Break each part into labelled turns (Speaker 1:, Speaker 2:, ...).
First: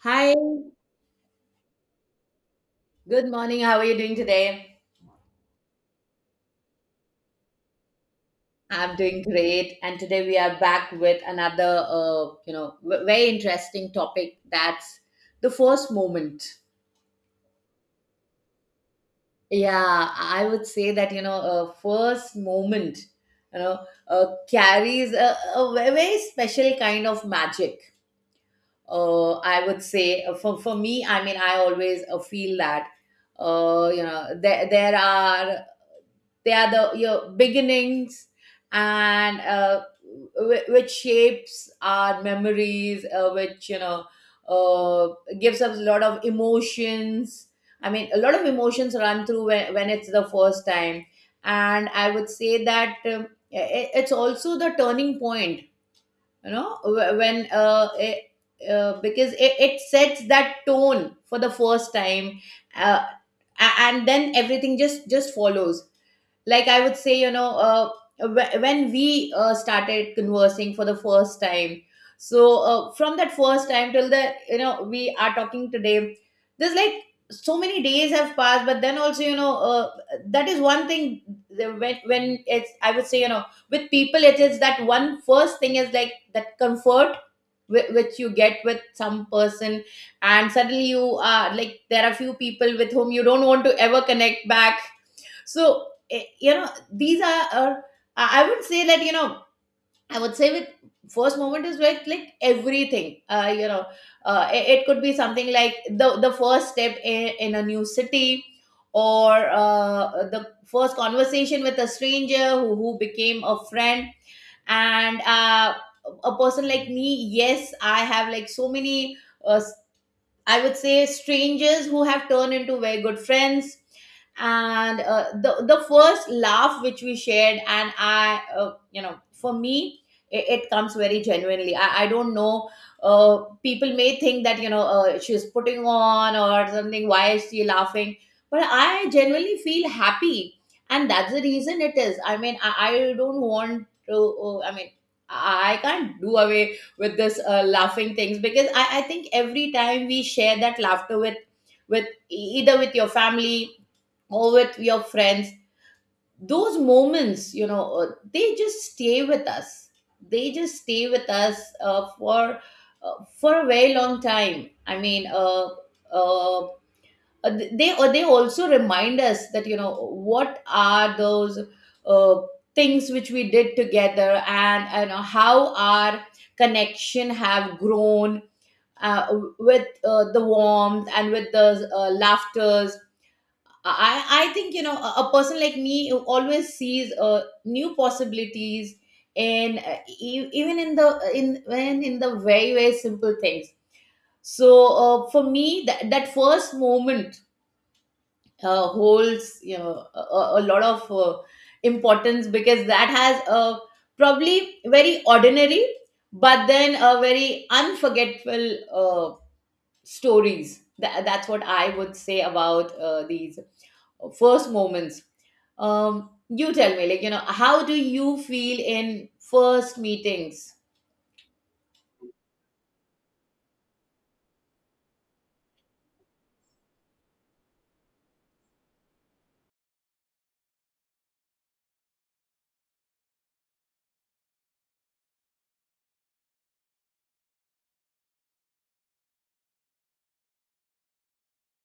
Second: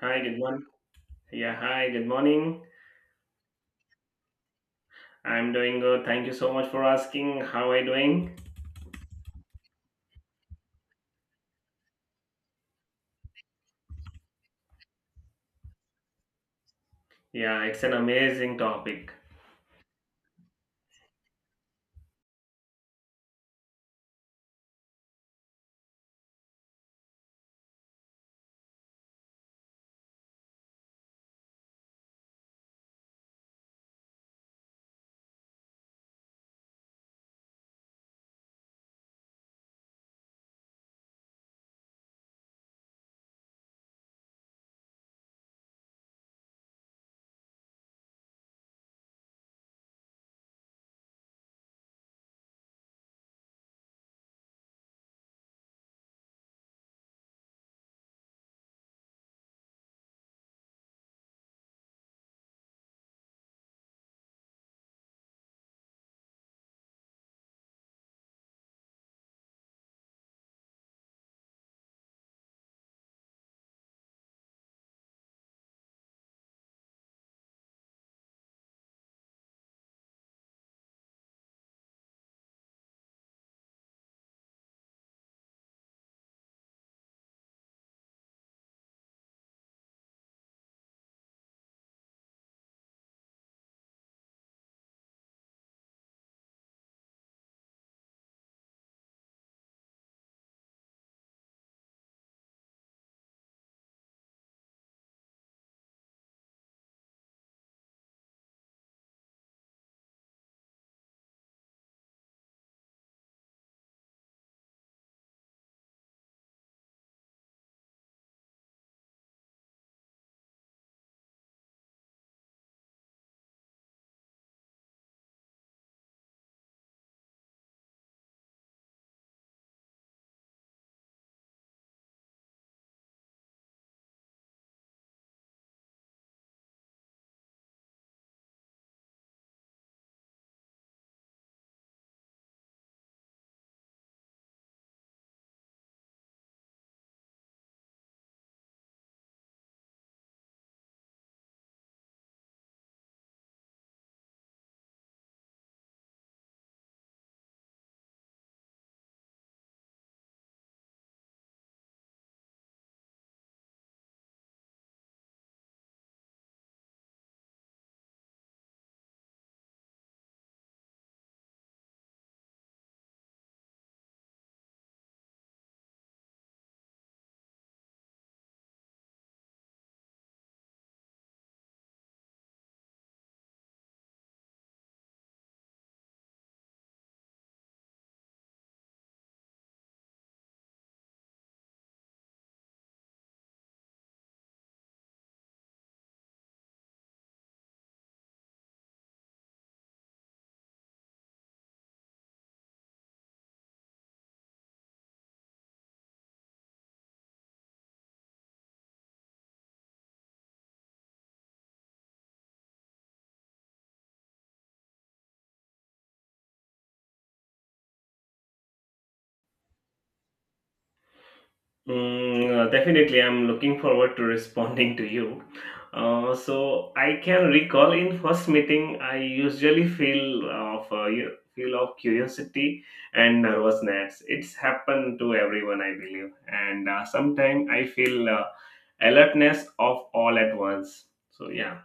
Speaker 1: Hi,
Speaker 2: Hi,
Speaker 1: good morning. Yeah, hi, good morning.
Speaker 2: good morning. How are you doing today?
Speaker 1: I'm doing good. Thank you so much for asking. How are you doing?
Speaker 2: I'm doing great, and today we are back with another, very interesting topic. That's the first moment.
Speaker 1: Yeah, it's an amazing topic.
Speaker 2: Yeah, I would say that first moment, you know, uh, carries a very special kind of magic. I would say for me. I mean, I always feel that, there are they are the your beginnings, and which shapes our memories, which you know uh, gives us a lot of emotions. I mean, a lot of emotions run through when it's the first time. And I would say that, i- it's also the turning point. When, because it sets that tone for the first time. uh, and then everything just follows. Like, I would say, when we started conversing for the first time. So, from that first time till the you know we are talking today, there's like so many days have passed, but then also, that is one thing. When it's, I would say, with people, it is that one first thing is like that comfort which you get with some person. And suddenly you are like, there are few people with whom you don't want to ever connect back. So, these are — I would say that, I would say with first moment is like everything. It could be something like the first step in a new city, or the first conversation with a stranger who became a friend. And a person like me — yes, I have like so many uh, I would say, strangers who have turned into very good friends. And the first laugh which we shared. And for me, it comes very genuinely. I don't know. People may think that, she's putting on or something. Why is she laughing? But I genuinely feel happy, and that's the reason it is. I mean, I don't want to. I mean, I can't do away with this laughing things, because I think every time we share that laughter, with either with your family or with your friends, those moments, they just stay with us. For for a very long time. I mean, uh, they, or they, also remind us that, what are those uh, things which we did together, and how our connection have grown, uh, with the warmth and with the laughters. I think, a person like me, who always sees new possibilities in, even in the very simple things. So, for me, that first moment holds, a a lot of importance, because that has a probably very ordinary, but then a very unforgettable, stories. That's what I would say about, these first moments. You tell me, like, how do you feel in first meetings?
Speaker 1: Definitely, I'm looking forward to responding to you. So I can recall in first meeting, I usually feel of feel of curiosity and nervousness. It's happened to everyone, I believe, and sometimes I feel alertness of all at once. So yeah.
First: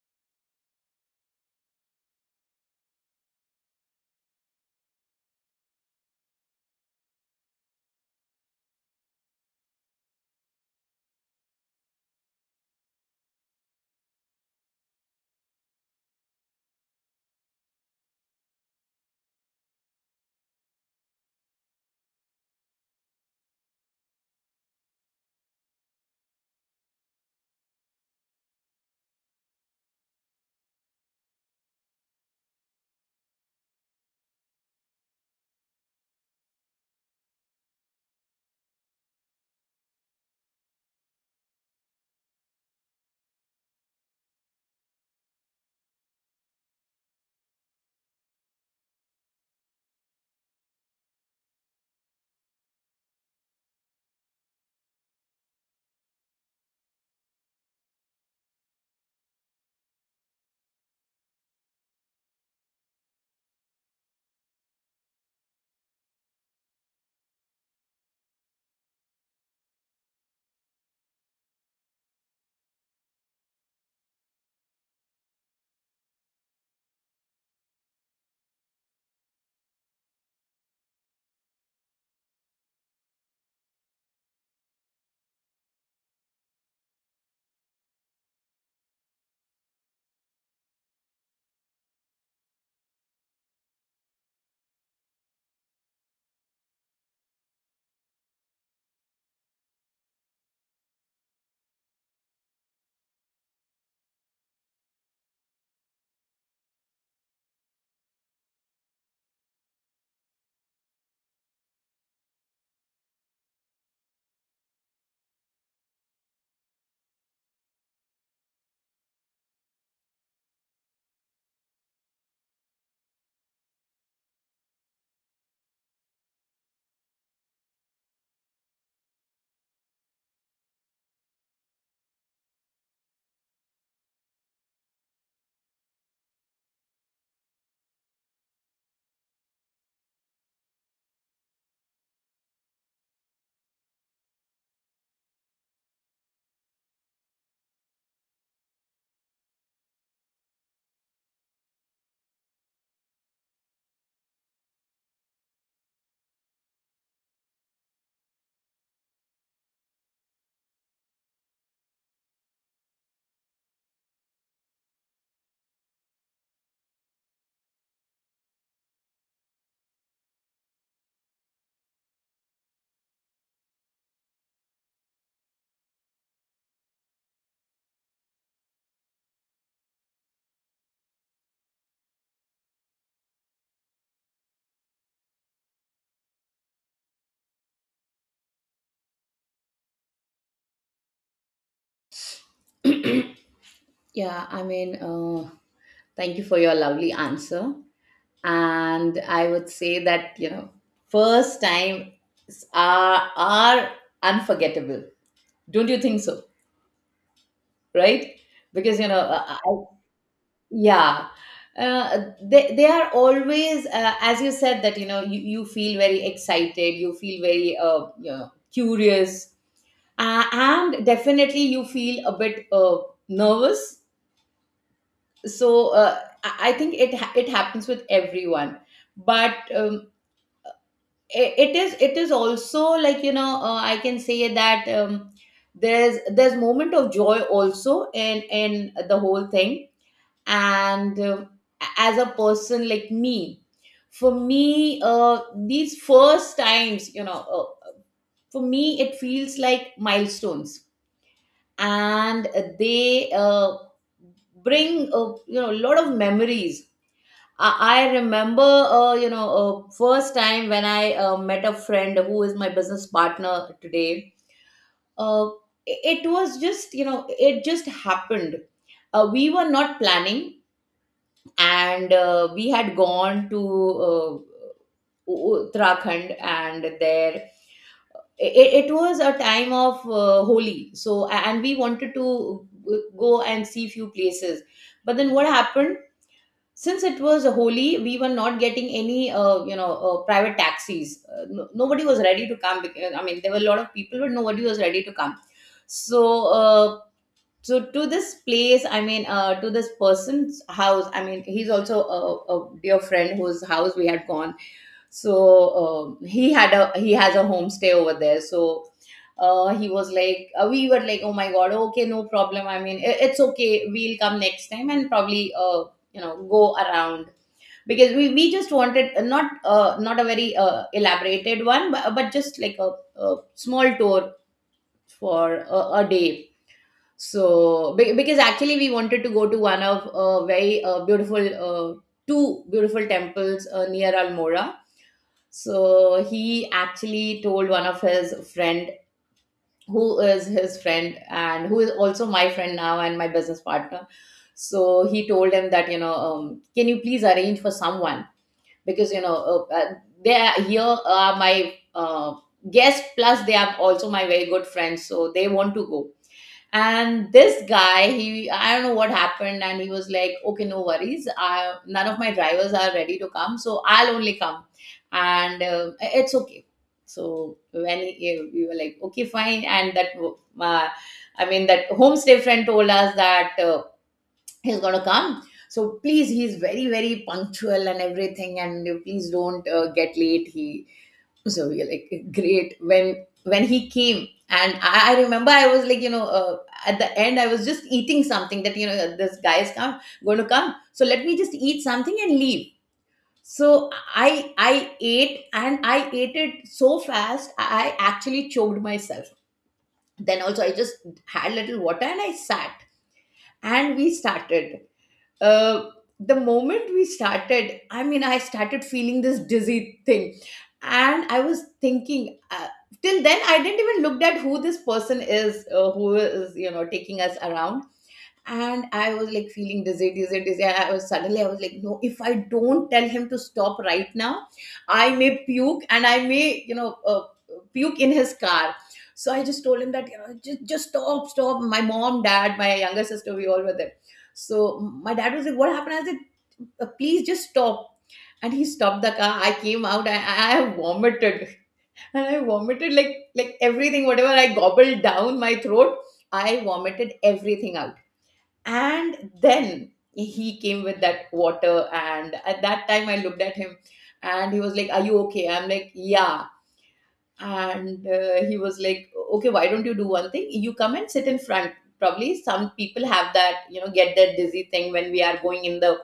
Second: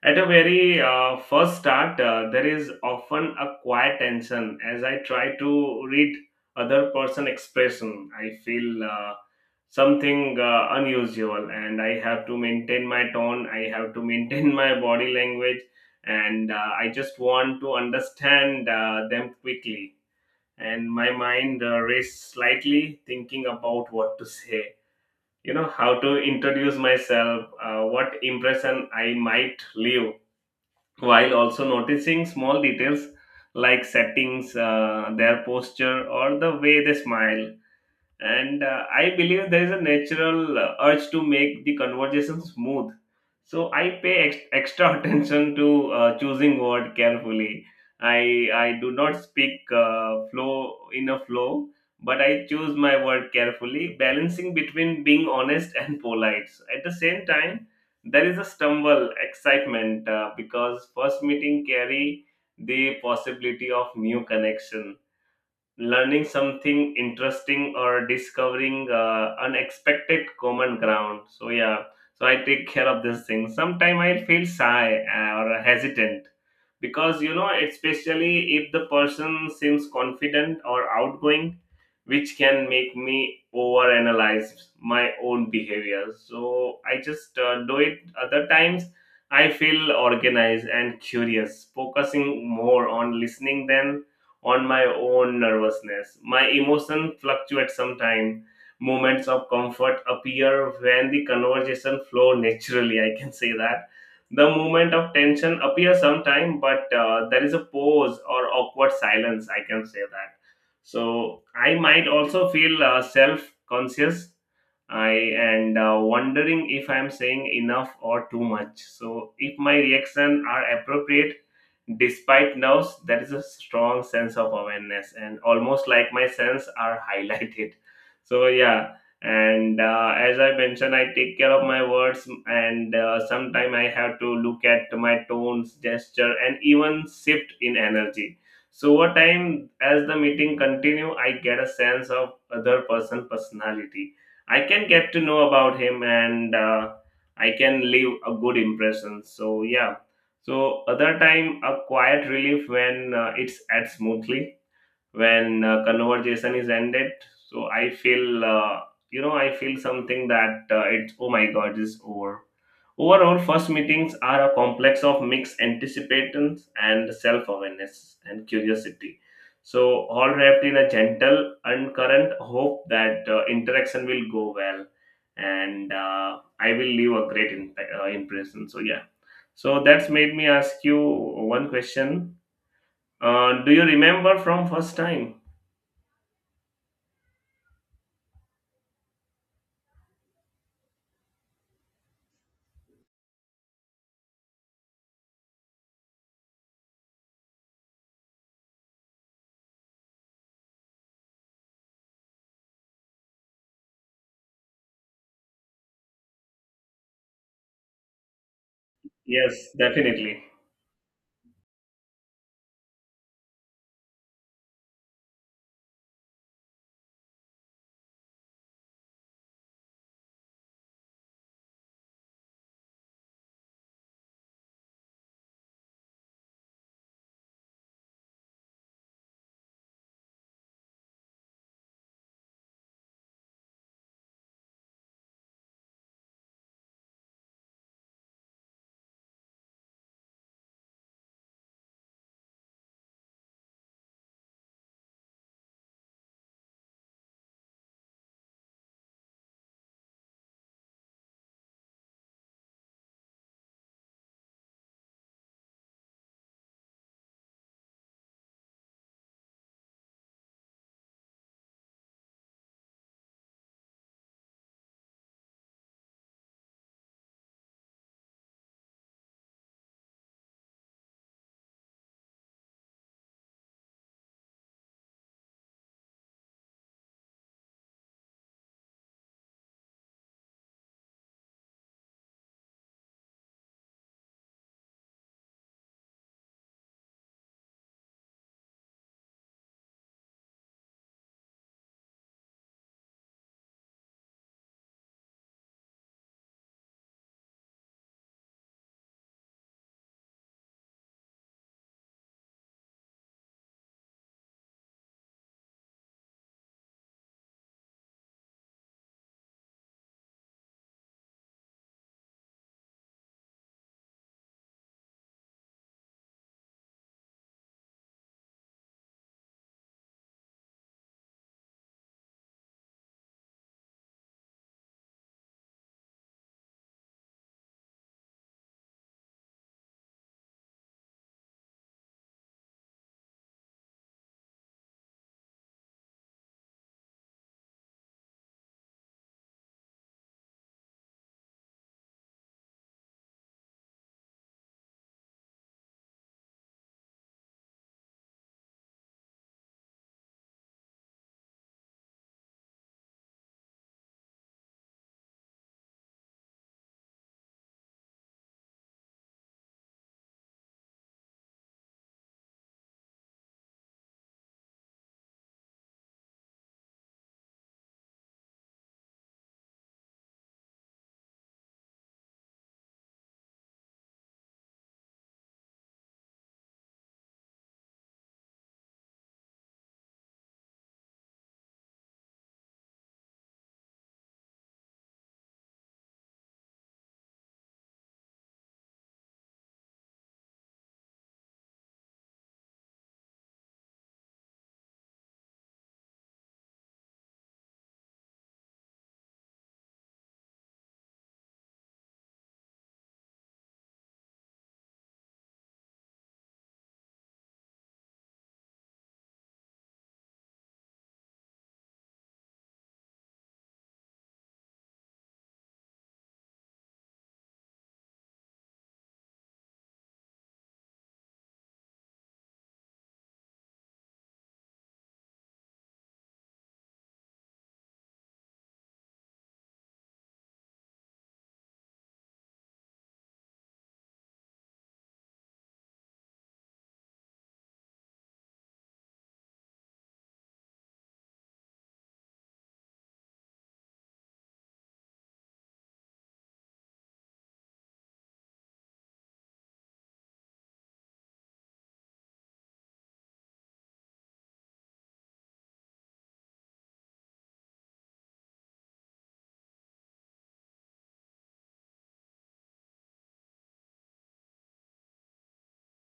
Speaker 1: At a very first start, there is often a quiet tension as I try to read other person expression. I feel something unusual, and I have to maintain my tone. I have to maintain my body language, and I just want to understand them quickly. And my mind races slightly, thinking about what to say. You know how to introduce myself, what impression I might leave while also noticing small details like settings, their posture, or the way they smile, and I believe there is a natural urge to make the conversation smooth, so I pay extra attention to choosing word carefully. I do not speak flow in a flow, but I choose my word carefully, balancing between being honest and polite at the same time. There is a stumble excitement because first meeting carry the possibility of new connection, learning something interesting, or discovering unexpected common ground. So yeah, so I take care of this thing. Sometimes I feel shy or hesitant, because you know, especially if the person seems confident or outgoing, which can make me overanalyze my own behavior. So I just do it. Other times, I feel organized and curious, focusing more on listening than on my own nervousness. My emotion fluctuates sometimes. Moments of comfort appear when the conversation flow naturally. I can say that. The moment of tension appears sometime, but there is a pause or awkward silence. I can say that. So I might also feel self conscious, I and wondering if I'm saying enough or too much, so if my reaction are appropriate despite nerves, that is a strong sense of awareness, and almost like my sense are highlighted. So yeah, and as I mentioned, I take care of my words, and sometimes I have to look at my tones, gesture, and even shift in energy. So over time, as the meeting continue, I get a sense of other person personality. I can get to know about him, and I can leave a good impression. So yeah. So other time, a quiet relief when it's at smoothly, when conversation is ended. So I feel, you know, I feel something that it's, oh my god, is over. Overall, first meetings are a complex of mixed anticipations and self awareness and curiosity. So, all wrapped in a gentle and current hope that interaction will go well, and I will leave a great impression. So, yeah. So, that's made me ask you one question. Do you remember from first time?
Speaker 2: Yeah, I mean, thank you for your lovely answer. And I would say that, first time are unforgettable. Don't you think so? Right? Because
Speaker 1: Yes, definitely.
Speaker 2: yeah. They are always, as you said, that, you feel very excited, you feel very, curious. And definitely you feel a bit nervous. So, I think it happens with everyone. But, it is also, like, I can say that, there's moment of joy, also in the whole thing. And as a person like me, for me, these first times, for me, it feels like milestones. And they bring a, a lot of memories. I remember, first time when I met a friend who is my business partner today. Uh, it was just, it just happened. We were not planning, and we had gone to Uttarakhand, and there it was a time of Holi. So, and we wanted to go and see few places. But then what happened? Since it was holy, we were not getting any private taxis. No, nobody was ready to come because, I mean, there were a lot of people, but nobody was ready to come. So, uh, to this place, I mean, to this person's house — I mean, he's also a dear friend whose house we had gone. So, he has a homestay over there. So, he was like, we were like, oh my god, okay, no problem. I mean, it's okay, we'll come next time, and probably, go around. Because we just wanted, not a very elaborated one, but, just like a small tour, for a day. So, because actually we wanted to go to one of very beautiful, two beautiful temples near Almora. So he actually told one of his friend, who is his friend and who is also my friend now and my business partner. So he told him that, can you please arrange for someone, because uh, uh, they are here are my guests, plus they are also my very good friends, so they want to go. And this guy, he, I don't know what happened, and he was like, okay, no worries, none of my drivers are ready to come, so I'll only come, and it's okay. So when we were like, okay, fine. And that I mean, that homestay friend told us that, he's gonna come, so please, he's very very punctual and everything, and you please don't get late, he So we're like, great. When he came, and I remember, I was like, at the end, I was just eating something, that, this guy is come going to come, so let me just eat something and leave. So I ate, and I ate it so fast, I actually choked myself. Then also I just had little water, and I sat, and we started. uh, the moment we started, I mean, I started feeling this dizzy thing, and I was thinking. Till then, I didn't even looked at who this person is, who is, taking us around. And I was like feeling dizzy, dizzy, dizzy. I was suddenly, I was like, no, if I don't tell him to stop right now, I may puke, and I may, puke in his car. So I just told him that, just stop, stop. My mom, dad, my younger sister, we all were there. So my dad was like, what happened? I said, Please just stop." And he stopped the car. I came out. I vomited, and I vomited like everything. Whatever I gobbled down my throat, I vomited everything out, and then he came with that water, and at that time I looked at him, and he was like, are you okay? I'm like, yeah. And he was like, okay, why don't you do one thing, you come and sit in front. Probably some people have that, you know, get that dizzy thing when we are going in the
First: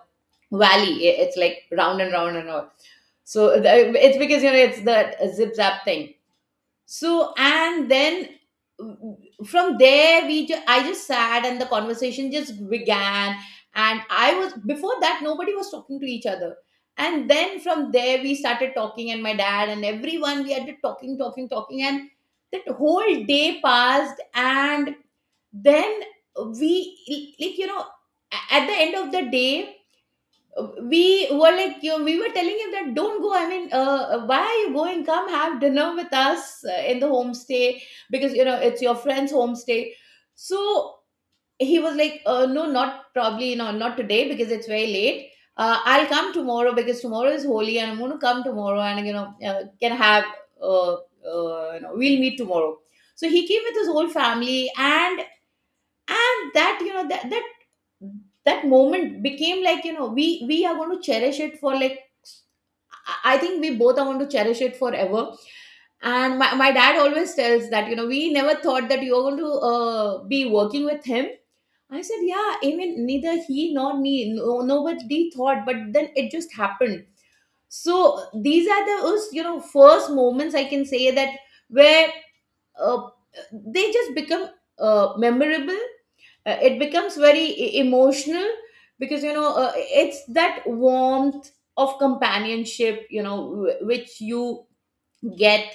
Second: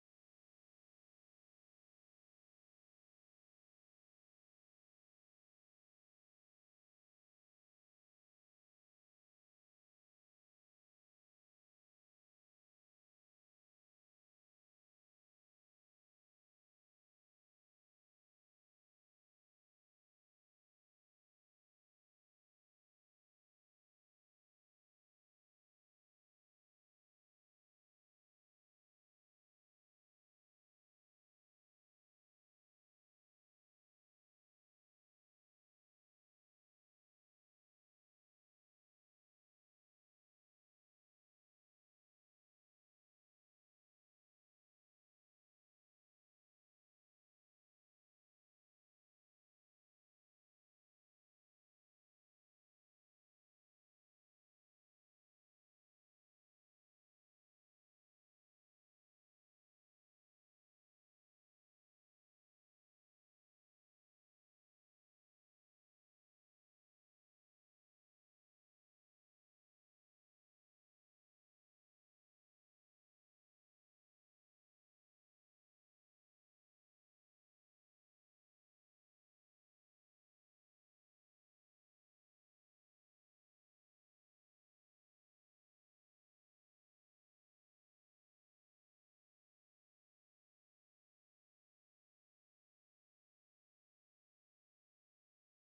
Speaker 2: valley. It's like round and round and round. So it's because, you know, it's that zip zap thing. So and then w- from there we I just sat, and the conversation just began. And I was, before that nobody was talking to each other, and then from there we started talking, and my dad and everyone, we had to talking talking talking, and that whole day passed, and then we, like, you know, at the end of the day, we were like, you, we were telling him that don't go, I mean, why are you going, come have dinner with us in the homestay, because you know it's your friend's homestay. So he was like, no, not probably, you know, not today, because it's very late. I'll come tomorrow, because tomorrow is holy, and I'm going to come tomorrow, and you know, can have uh, uh, you know, we'll meet tomorrow. So he came with his whole family, and that, you know, that that moment became, like, you know, we are going to cherish it for like, I think we both are going to cherish it forever. And my dad always tells that, you know, we never thought that you were going to be working with him. I said, yeah, I mean, neither he nor me, no, nobody thought, but then it just happened. So these are the us, you know, first moments, I can say, that where uh, they just become memorable. It becomes very emotional, because you know it's that warmth of companionship, you know, which you get.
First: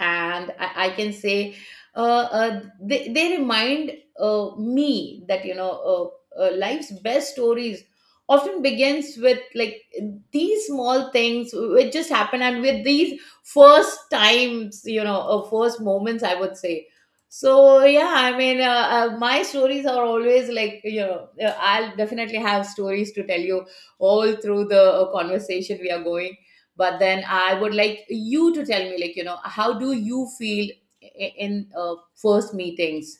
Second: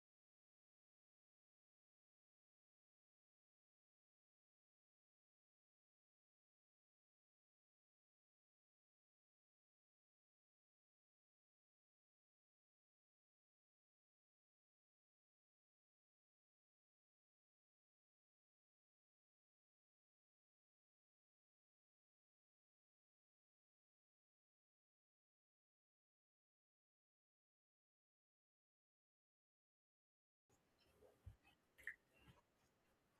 Speaker 2: And I can say they remind me that, you know, life's best stories often begins with like these small things which just happen, and with these first times, you know, first moments, I would say. So yeah, I mean, my stories are always, like, you know, I'll definitely have stories to tell you all through the conversation we are going. But then I would like you to tell me, like, you know, how do you feel in first meetings.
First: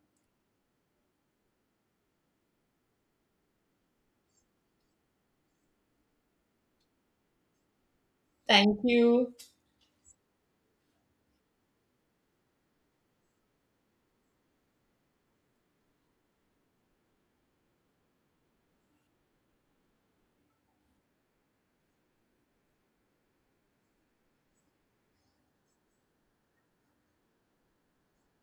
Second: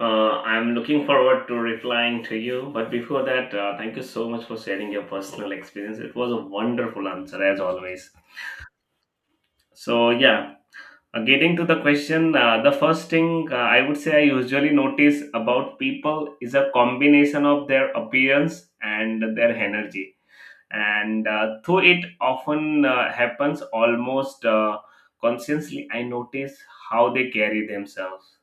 Speaker 1: I'm looking forward to replying to you. But before that, thank you so much for sharing your personal experience. It was a wonderful answer, as always.
Speaker 2: Thank you.
Speaker 1: So, yeah, getting to the question, the first thing I would say I usually notice about people is a combination of their appearance and their energy. And though it often happens almost consciously, I notice how they carry themselves.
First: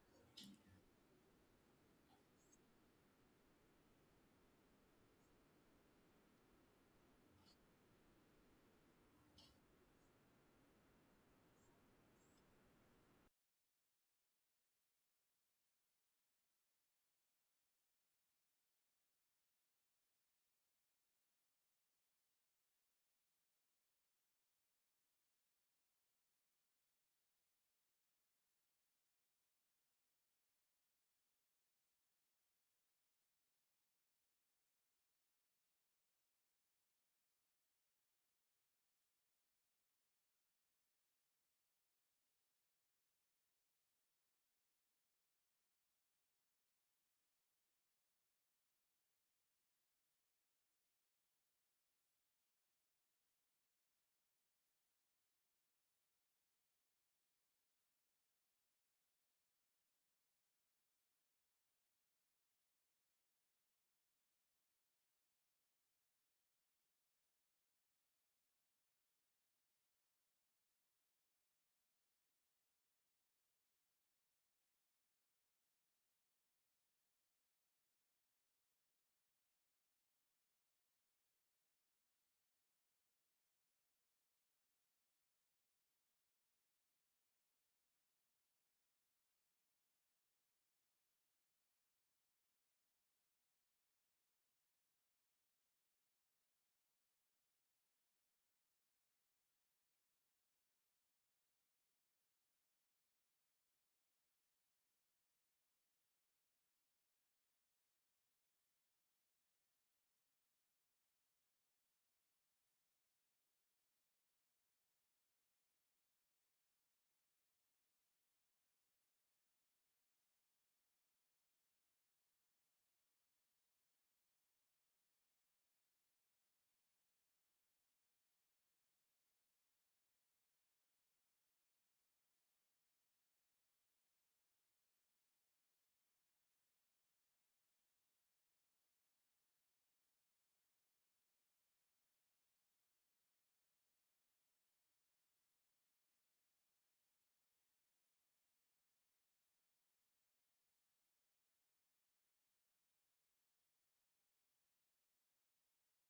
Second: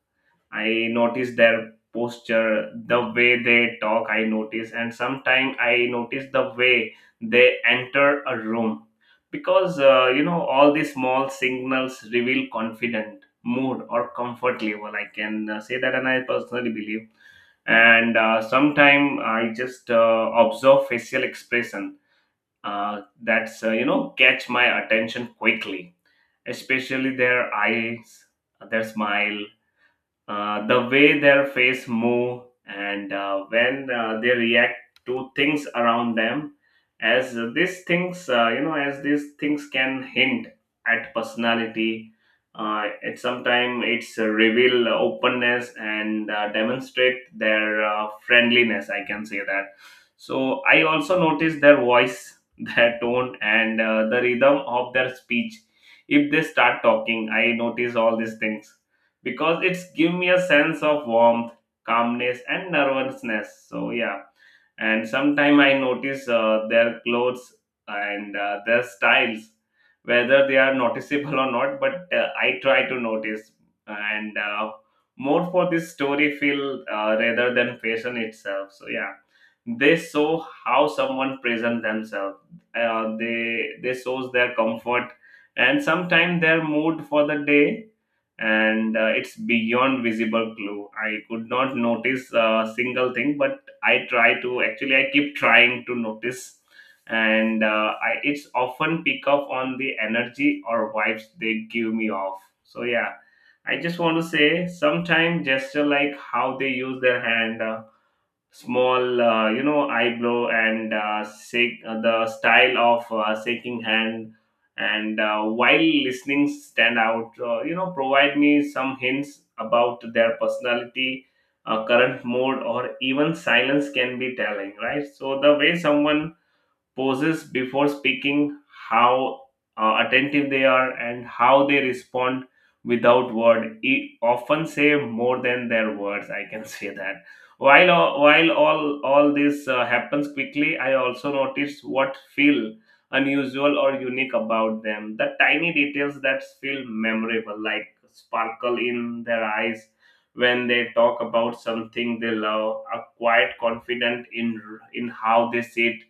Speaker 1: I notice their posture, the way they talk, I notice, and sometimes I notice the way they enter a room, because you know, all these small signals reveal confident mood or comfort level. I can say that, and I personally believe. And sometimes I just observe facial expression, that's you know, catch my attention quickly, especially their eyes, their smile, the way their face move, and when they react to things around them, as these things as these things can hint at personality. It sometimes it's a reveal openness and demonstrate their friendliness, I can say that. So I also notice their voice their tone, and the rhythm of their speech. If they start talking, I notice all these things, because it's give me a sense of warmth, calmness, and nervousness. So yeah, and sometime I notice their clothes and their styles, whether they are noticeable or not. But I try to notice, and more for this story feel rather than fashion itself. So yeah, they show how someone present themselves. They shows their comfort, and sometimes their mood for the day, and it's beyond visible clue. I could not notice a single thing, but I try to, actually I keep trying to notice, and it's often pick up on the energy or vibes they give me off. So yeah, I just want to say sometimes gesture like how they use their hand. Small you know, eyebrow, and shake, the style of shaking hand, and while listening, stand out, you know, provide me some hints about their personality, current mood, or even silence can be telling, right? So the way someone pauses before speaking, how attentive they are, and how they respond without word. It often say more than their words. I can say that. While all all this happens quickly, I also notice what feel unusual or unique about them. The tiny details that feel memorable, like sparkle in their eyes when they talk about something they love, are quite confident in how they sit,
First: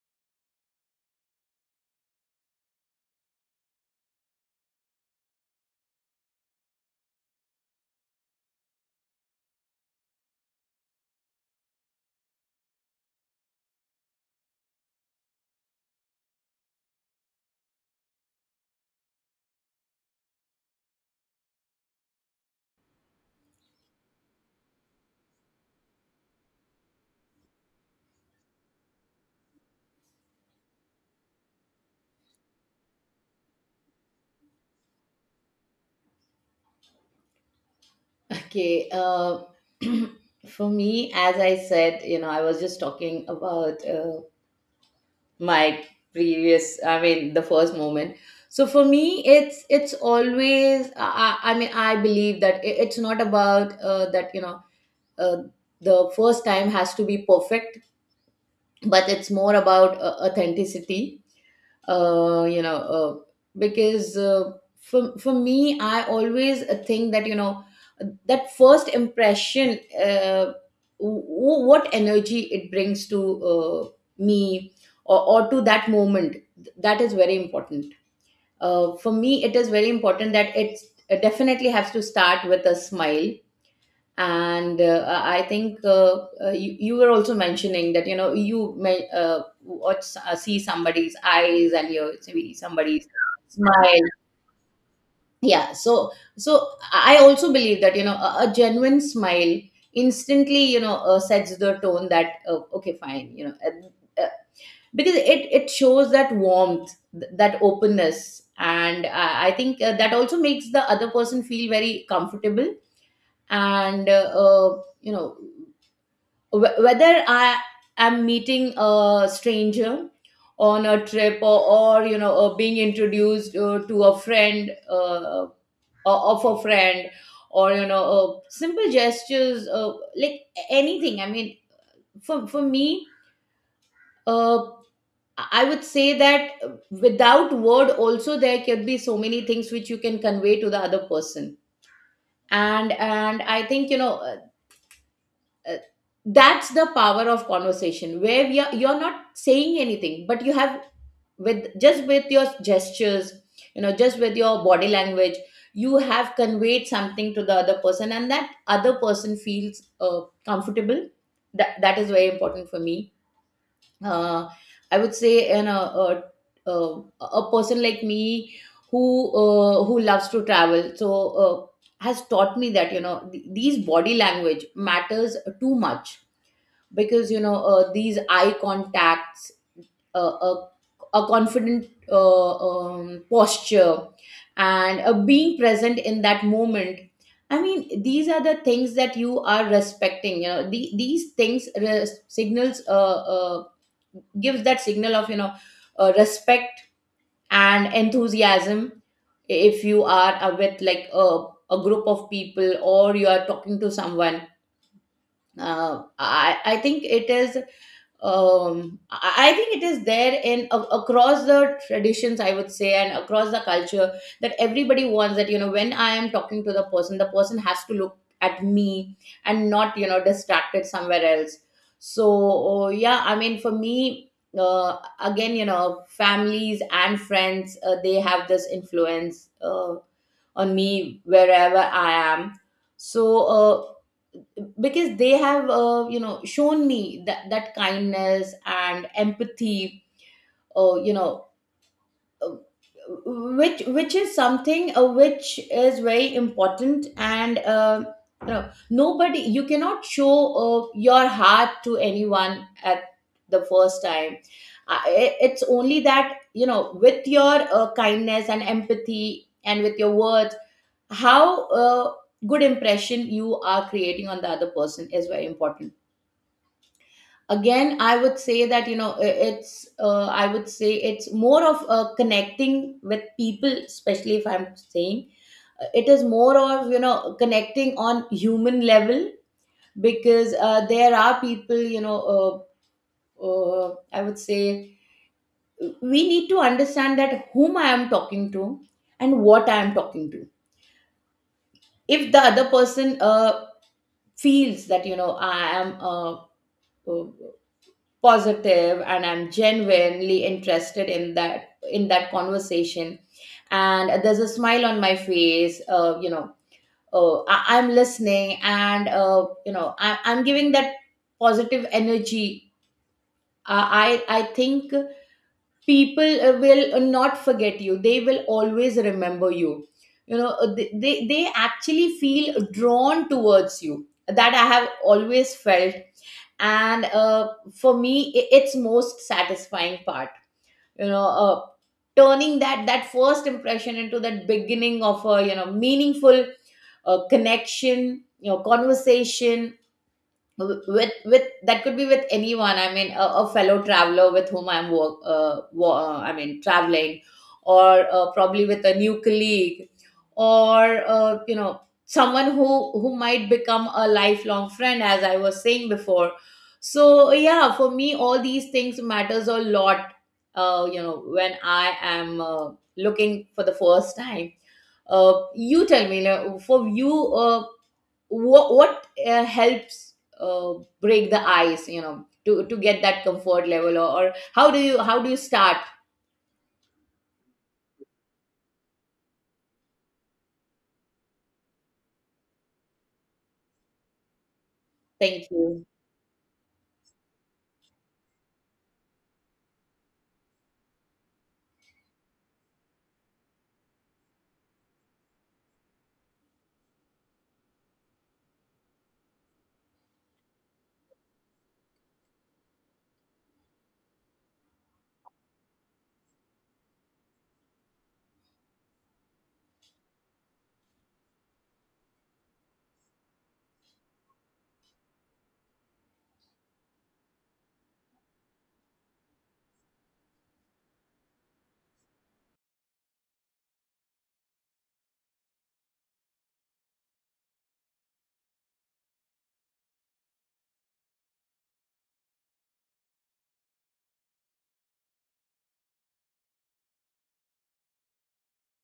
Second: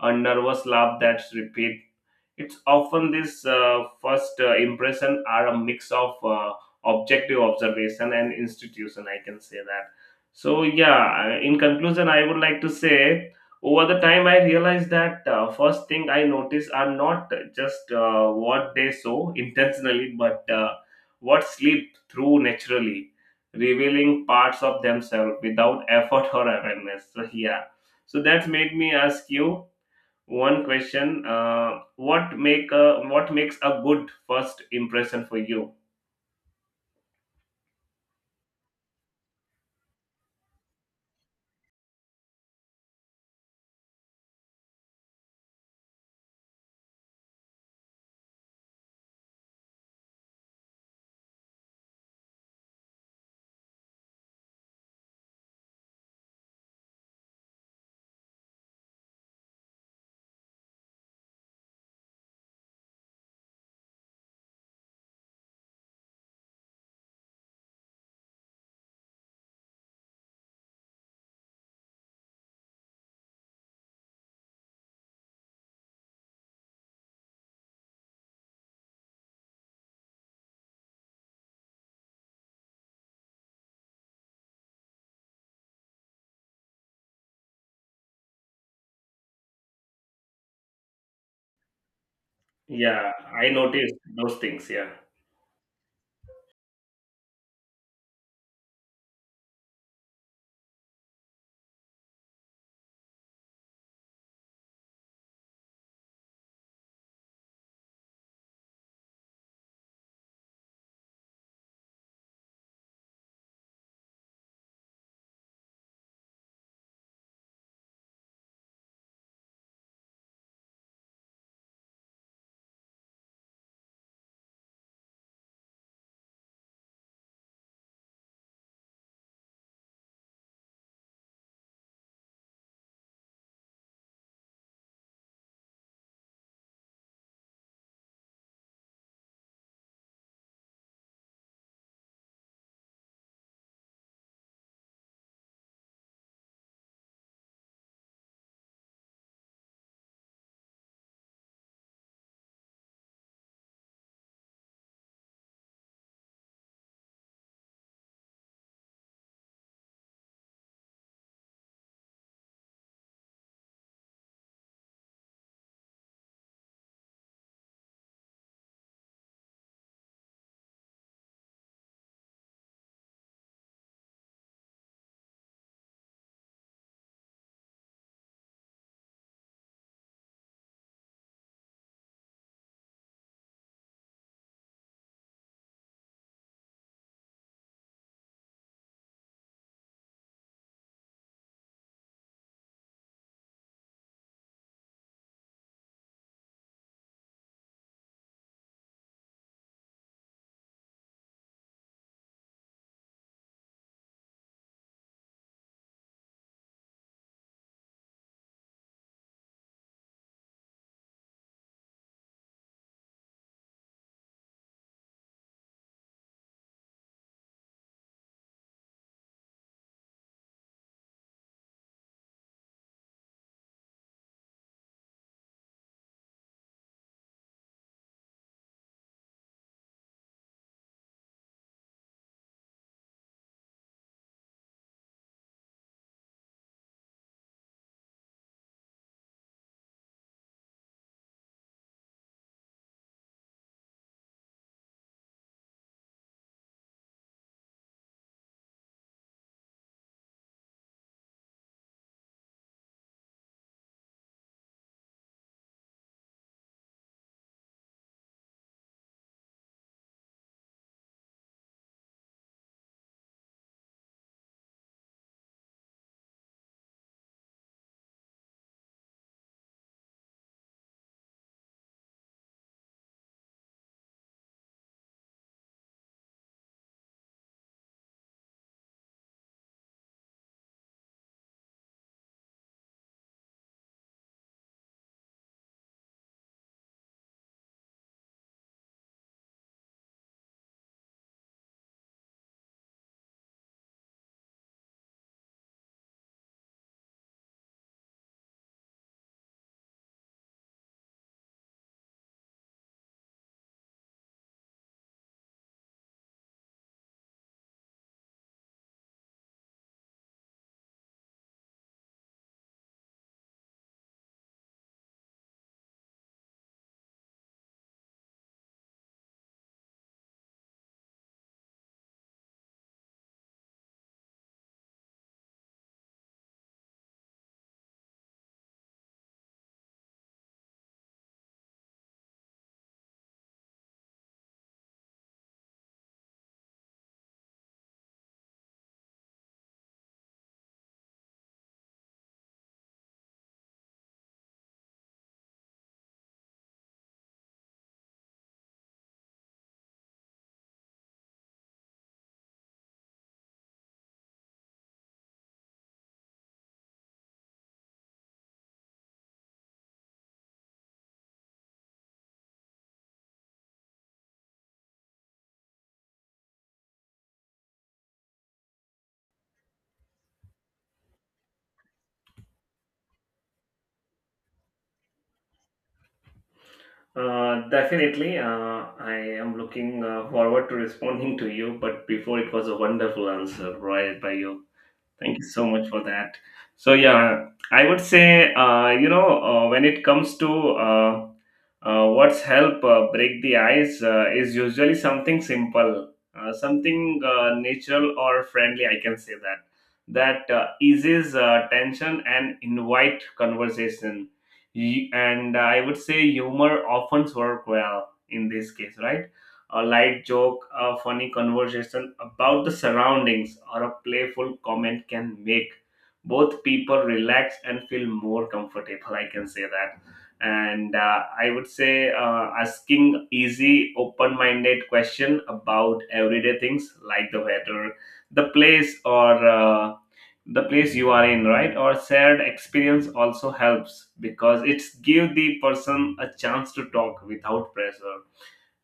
Speaker 1: a nervous laugh that's repeat. It's often this first impression are a mix of objective observation and institution. I can say that. So yeah, in conclusion, I would like to say over the time I realized that first thing I notice are not just what they saw intentionally, but what sleep through naturally, revealing parts of themselves without effort or awareness. So yeah, so that's made me ask you one question: what make a, what makes a good first impression for you?
Speaker 2: Okay, for me, as I said, you know, I was just talking about my previous, I mean, the first moment. So for me it's always I mean, I believe that it's not about that, you know, uh, the first time has to be perfect, but it's more about authenticity. uh, you know, uh, because for me, I always think that, you know, that first impression, what energy it brings to me, or to that moment, that is very important. For me, it is very important that it definitely has to start with a smile. And I think you were also mentioning that, you know, you may watch see somebody's eyes, and you see somebody's
Speaker 1: Yeah, I noticed
Speaker 2: smile.
Speaker 1: those things. Yeah,
Speaker 2: Yeah, so so I also believe that, you know, a genuine smile instantly, you know, sets the tone that, okay fine, you know, because it shows that warmth, that openness, and I think that also makes the other person feel very comfortable. And you know, whether I am meeting a stranger on a trip, or you know, being introduced to a friend or of a friend, or you know, simple gestures like anything, I mean, for me, uh, I would say that without word also there can be so many things which you can convey to the other person. And I think, you know, uh, that's the power of conversation, where we are, you're not saying anything, but you have, with just with your gestures, you know, just with your body language, you have conveyed something to the other person, and that other person feels comfortable. That that is very important for me. uh, I would say, you know, a person like me who who loves to travel. So uh, has taught me that, you know, these body language matters too much, because you know these eye contacts, uh, a, a confident posture, and being present in that moment, I mean these are the things that you are respecting, you know, the, these things signals, gives that signal of, you know, respect and enthusiasm. If you are with like a group of people, or you are talking to someone, I think it is, I think it is there in a, across the traditions, I would say, and across the culture, that everybody wants that, you know, when I am talking to the person has to look at me, and not, you know, distracted somewhere else. So oh, yeah, I mean, for me, again, you know, families and friends, they have this influence on me wherever I am. So because they have you know, shown me that, that kindness and empathy, uh, you know uh, which is something which is very important. And you know, nobody, you cannot show your heart to anyone at the first time. It's only that, you know, with your kindness and empathy, and with your words, how good impression you are creating on the other person is very important. Again, I would say that, you know, it's, I would say it's more of connecting with people, especially, if I'm saying, it is more of, you know, connecting on human level, because there are people, you know, I would say we need to understand that whom I am talking to, and what I am talking to. If the other person feels that, you know, I am uh, positive, and I'm genuinely interested in that, in that conversation, and there's a smile on my face, you know, I'm listening, and you know, I'm giving that positive energy. I think people will not forget you, they will always remember you, you know, they they actually feel drawn towards you. That I have always felt. And for me, it's most satisfying part, you know, turning that, that first impression into that beginning of a, you know, meaningful connection, you know, conversation, with that could be with anyone, I mean, a fellow traveler with whom I'm I mean, traveling, or probably with a new colleague, or you know, someone who might become a lifelong friend, as I was saying before. So yeah, for me, all these things matters a lot, you know, when I am looking for the first time. You tell me, you know, for you, what helps uh, break the ice, you know, to get that comfort level, or how do you, how do you start.
Speaker 1: definitely. I am looking forward to responding to you. But before, it was a wonderful answer right by you. Thank you
Speaker 2: Thank
Speaker 1: so
Speaker 2: you.
Speaker 1: much for that. So yeah, I would say when it comes to uh, what's help break the ice is usually something simple, something natural or friendly. I can say that that eases tension and invite conversation. And I would say humor often work well in this case, right? A light joke, a funny conversation about the surroundings, or a playful comment can make both people relax and feel more comfortable. I can say that. And I would say asking easy, open minded question about everyday things like the weather, the place, or the place you are in, right, or shared experience, also helps, because it's give the person a chance to talk without pressure.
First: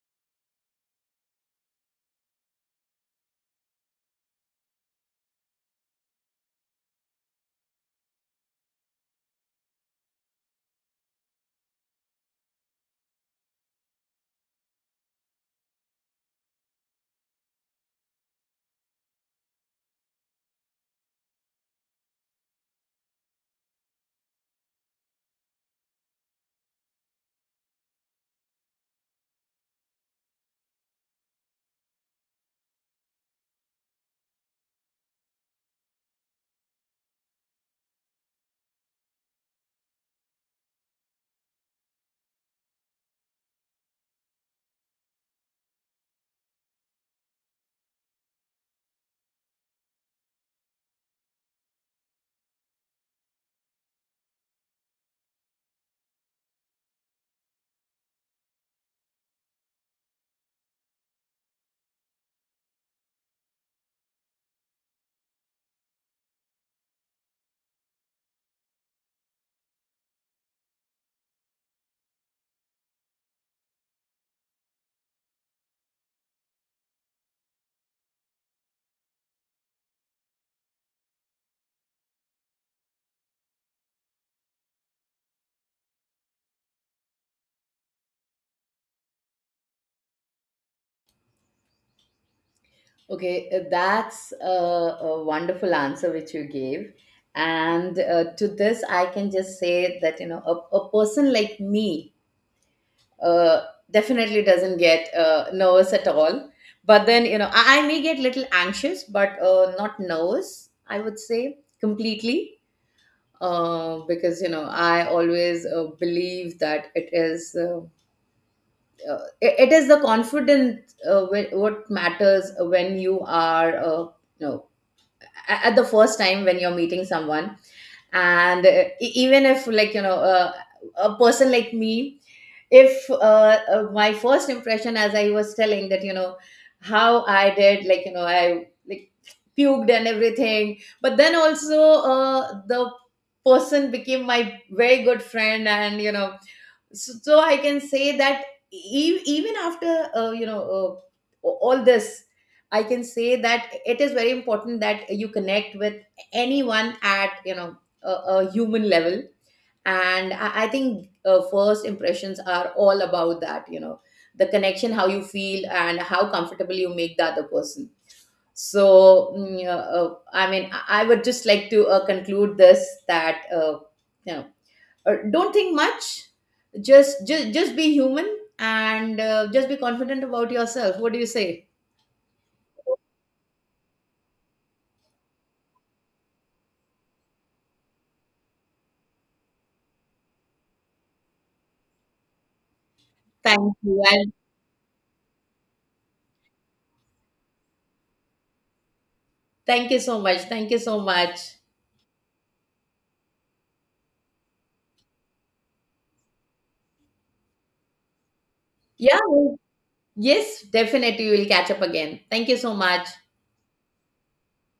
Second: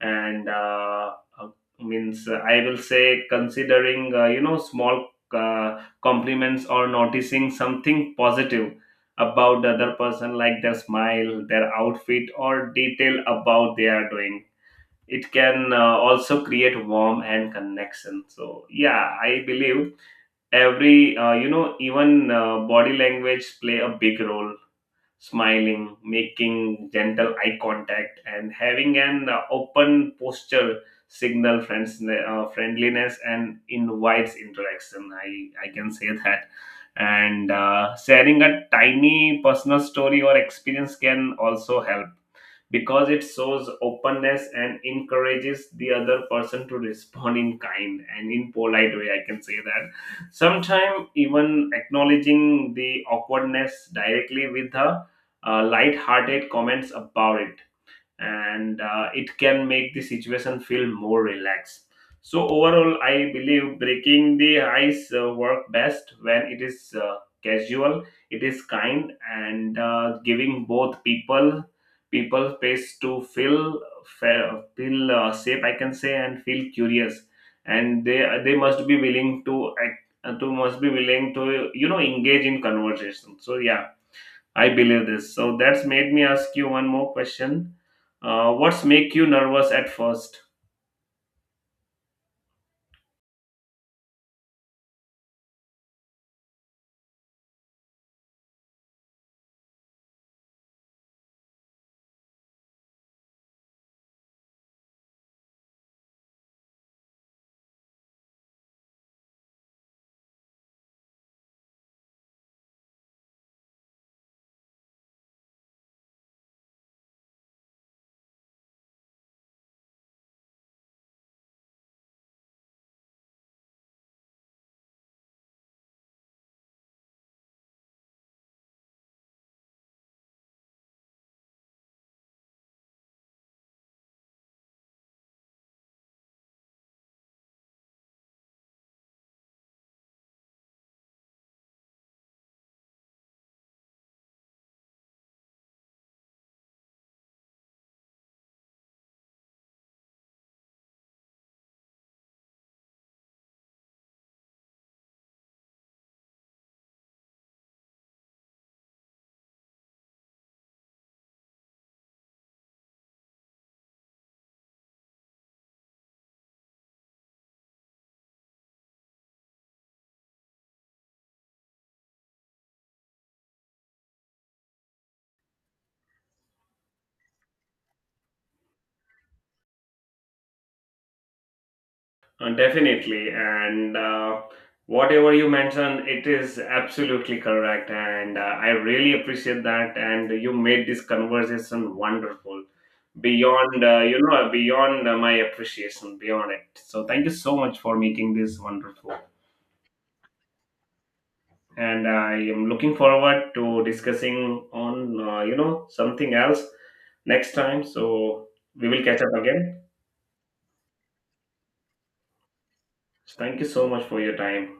Speaker 1: And uh, means I will say considering you know, small compliments or noticing something positive about the other person, like their smile, their outfit, or detail about they are doing, it can also create warmth and connection. So yeah, I believe every you know, even body language play a big role. Smiling, making gentle eye contact, and having an open posture signal friends friendliness and invites interaction, I can say that. And sharing a tiny personal story or experience can also help, because it shows openness and encourages the other person to respond in kind and in polite way, I can say that. Sometimes even acknowledging the awkwardness directly with a light-hearted comments about it, and it can make the situation feel more relaxed. So, overall, I believe breaking the ice work best when it is casual, it is kind, and giving both people space to feel feel safe, I can say, and feel curious, and they must be willing to act, to must be willing to, you know, engage in conversation. So yeah, I believe this. So that's made me ask you one more question. What's make you nervous at first?
Speaker 2: Okay, that's a wonderful answer which you gave. And to this I can just say that, you know, a person like me uh, definitely doesn't get nervous at all. But then, you know, I may get little anxious, but not nervous, I would say, completely. Because, you know, I always believe that it is, it is the confidence, what matters when you are you know, at the first time when you're meeting someone. And even if, like, you know, a person like me, if my first impression, as I was telling that, you know, how I did, like, you know, I like puked and everything, but then also the person became my very good friend, and you know, so, so I can say that even after you know, all this, I can say that it is very important that you connect with anyone at, you know, a human level. And I think first impressions are all about that, you know, the connection, how you feel, and how comfortable you make the other person. So I would just like to conclude this, that you know, don't think much, just just be human, and just be confident about yourself. What do you say?
Speaker 1: Definitely, and whatever you mentioned, it is absolutely correct, and I really appreciate that. And you made this conversation wonderful,
Speaker 2: Thank
Speaker 1: beyond
Speaker 2: you, and
Speaker 1: beyond my appreciation, beyond it. So thank you so much for making this wonderful.
Speaker 2: thank you so much, thank you so much.
Speaker 1: And I am looking forward to discussing on you know, something else next time. So we will
Speaker 2: Yeah,
Speaker 1: catch up again.
Speaker 2: yes, definitely we will catch up again, thank you so much.
Speaker 1: Thank you so much for your time.